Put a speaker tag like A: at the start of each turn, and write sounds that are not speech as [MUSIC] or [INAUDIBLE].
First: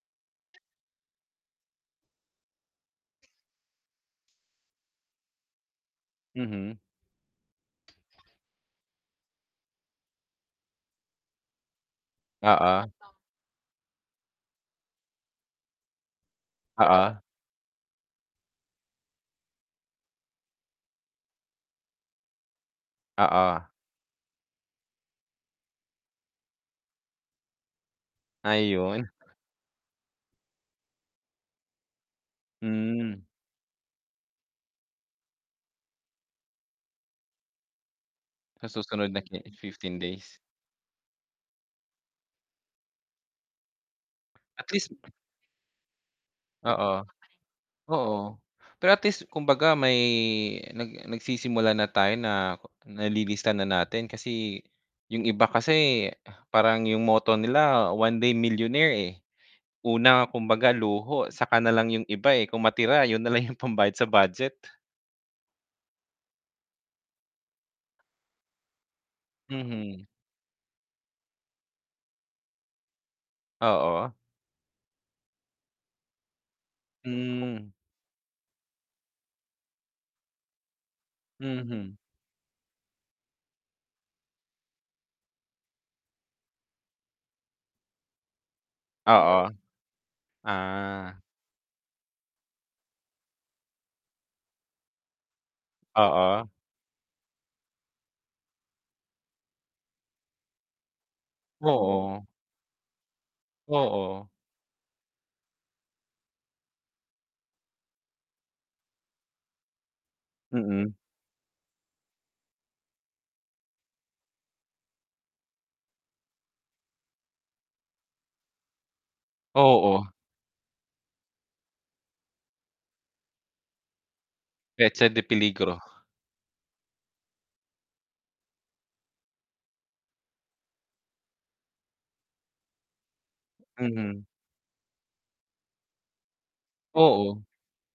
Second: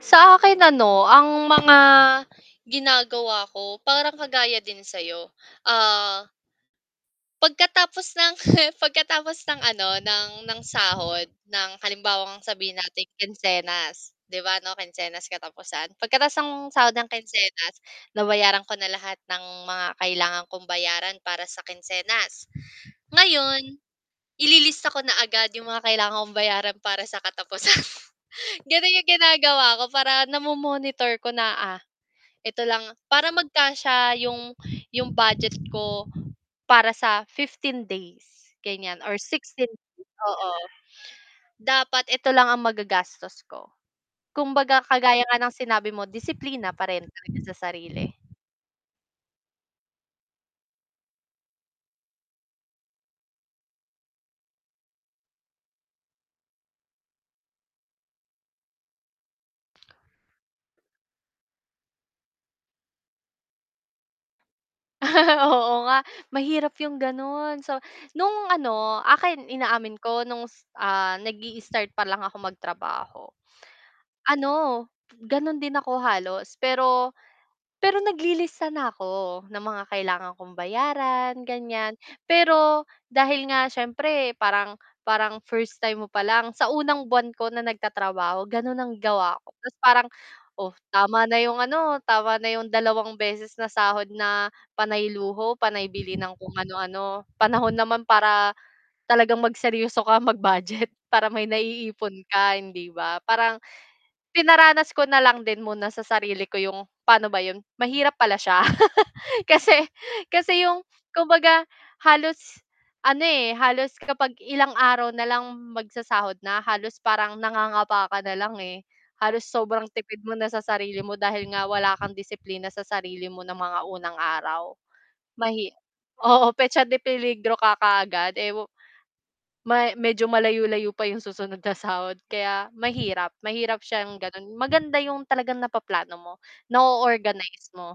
A: Sa akin ano, ang mga ginagawa ko parang kagaya din sa'yo. Ah
B: Mhm.
A: Pagkatapos ng, [CHUCKLES] pagkatapos ng ano ng ng sahod ng halimbawang sabihin
B: Oo.
A: nating kinsenas, 'di ba 'no, kinsenas katapusan. Pagkatapos ng sahod ng
B: Oo.
A: kinsenas, nabayaran ko na lahat ng mga kailangan kong bayaran para sa kinsenas.
B: Oo.
A: Ngayon, ililista ko na agad 'yong mga kailangan kong bayaran para sa katapusan. Gano'n
B: Ayun.
A: 'yong ginagawa ko para namo-monitor ko na, ah, "Eto lang"
B: Hmm.
A: para magkasya yung, yung budget ko para sa 15 days,
B: Sa
A: ganyan
B: susunod
A: or
B: na ki
A: 16
B: 15
A: days,
B: days.
A: oo. Dapat eto lang ang magagastos ko.
B: At
A: Kumbaga
B: least
A: kagaya nga ng sinabi mo, disiplina pa
B: Oo.
A: rin talaga sa sarili.
B: Oo. Pero at least, kumbaga may nag nagsisimula na tayo na nalilista na natin kasi, yung iba kasi parang yung motto nila one day millionaire, eh. Una, kumbaga luho saka nalang yung iba, eh, kung matira 'yun nalang yung pambayad sa budget.
A: [LAUGHS] Oo nga. Mahirap yung gano'n. So, nung ano, akin inaamin
B: Mhm.
A: ko nung s ah, nag-i-start pa lang ako magtrabaho.
B: Oo.
A: Ano, gano'n din ako halos, pero,
B: Hmm.
A: pero naglilista na ako ng mga kailangan kong bayaran,
B: Mhm.
A: ganyan. Pero, dahil nga siyempre parang parang first time mo palang sa unang buwan ko na nagtatrabaho gano'n ang gawa
B: Oo.
A: ko, tapos parang, "Oh,
B: Ah.
A: tama na yung ano, tama na yung dalawang beses na sahod na panay luho, panay bili ng
B: Oo.
A: kung ano-ano. Panahon naman para, talagang magseryoso ka mag-budget, para may
B: Oo.
A: naiipon ka." Hindi ba? Parang,
B: Oo.
A: pinaranas ko na lang din muna sa sarili ko 'yong paano ba 'yon? Mahirap pala siya. [LAUGHS] Kasi, kasi 'yong
B: Mm.
A: kumbaga, halos ano, eh, halos kapag ilang araw na lang magsasahod na, halos parang nangangapa ka na lang, eh. Halos sobrang
B: Oo.
A: tipid mo na sa sarili mo dahil nga wala kang disiplina sa sarili mo ng mga unang araw.
B: Petsa de
A: Mahi
B: peligro.
A: oo petsa de peligro ka kaagad, eh, wu ma medyo malayo-layo pa yung susunod sa sahod kaya, mahirap, mahirap siyang
B: Mm.
A: gano'n. Maganda yung talagang napaplano mo, na
B: Oo.
A: o-organize mo.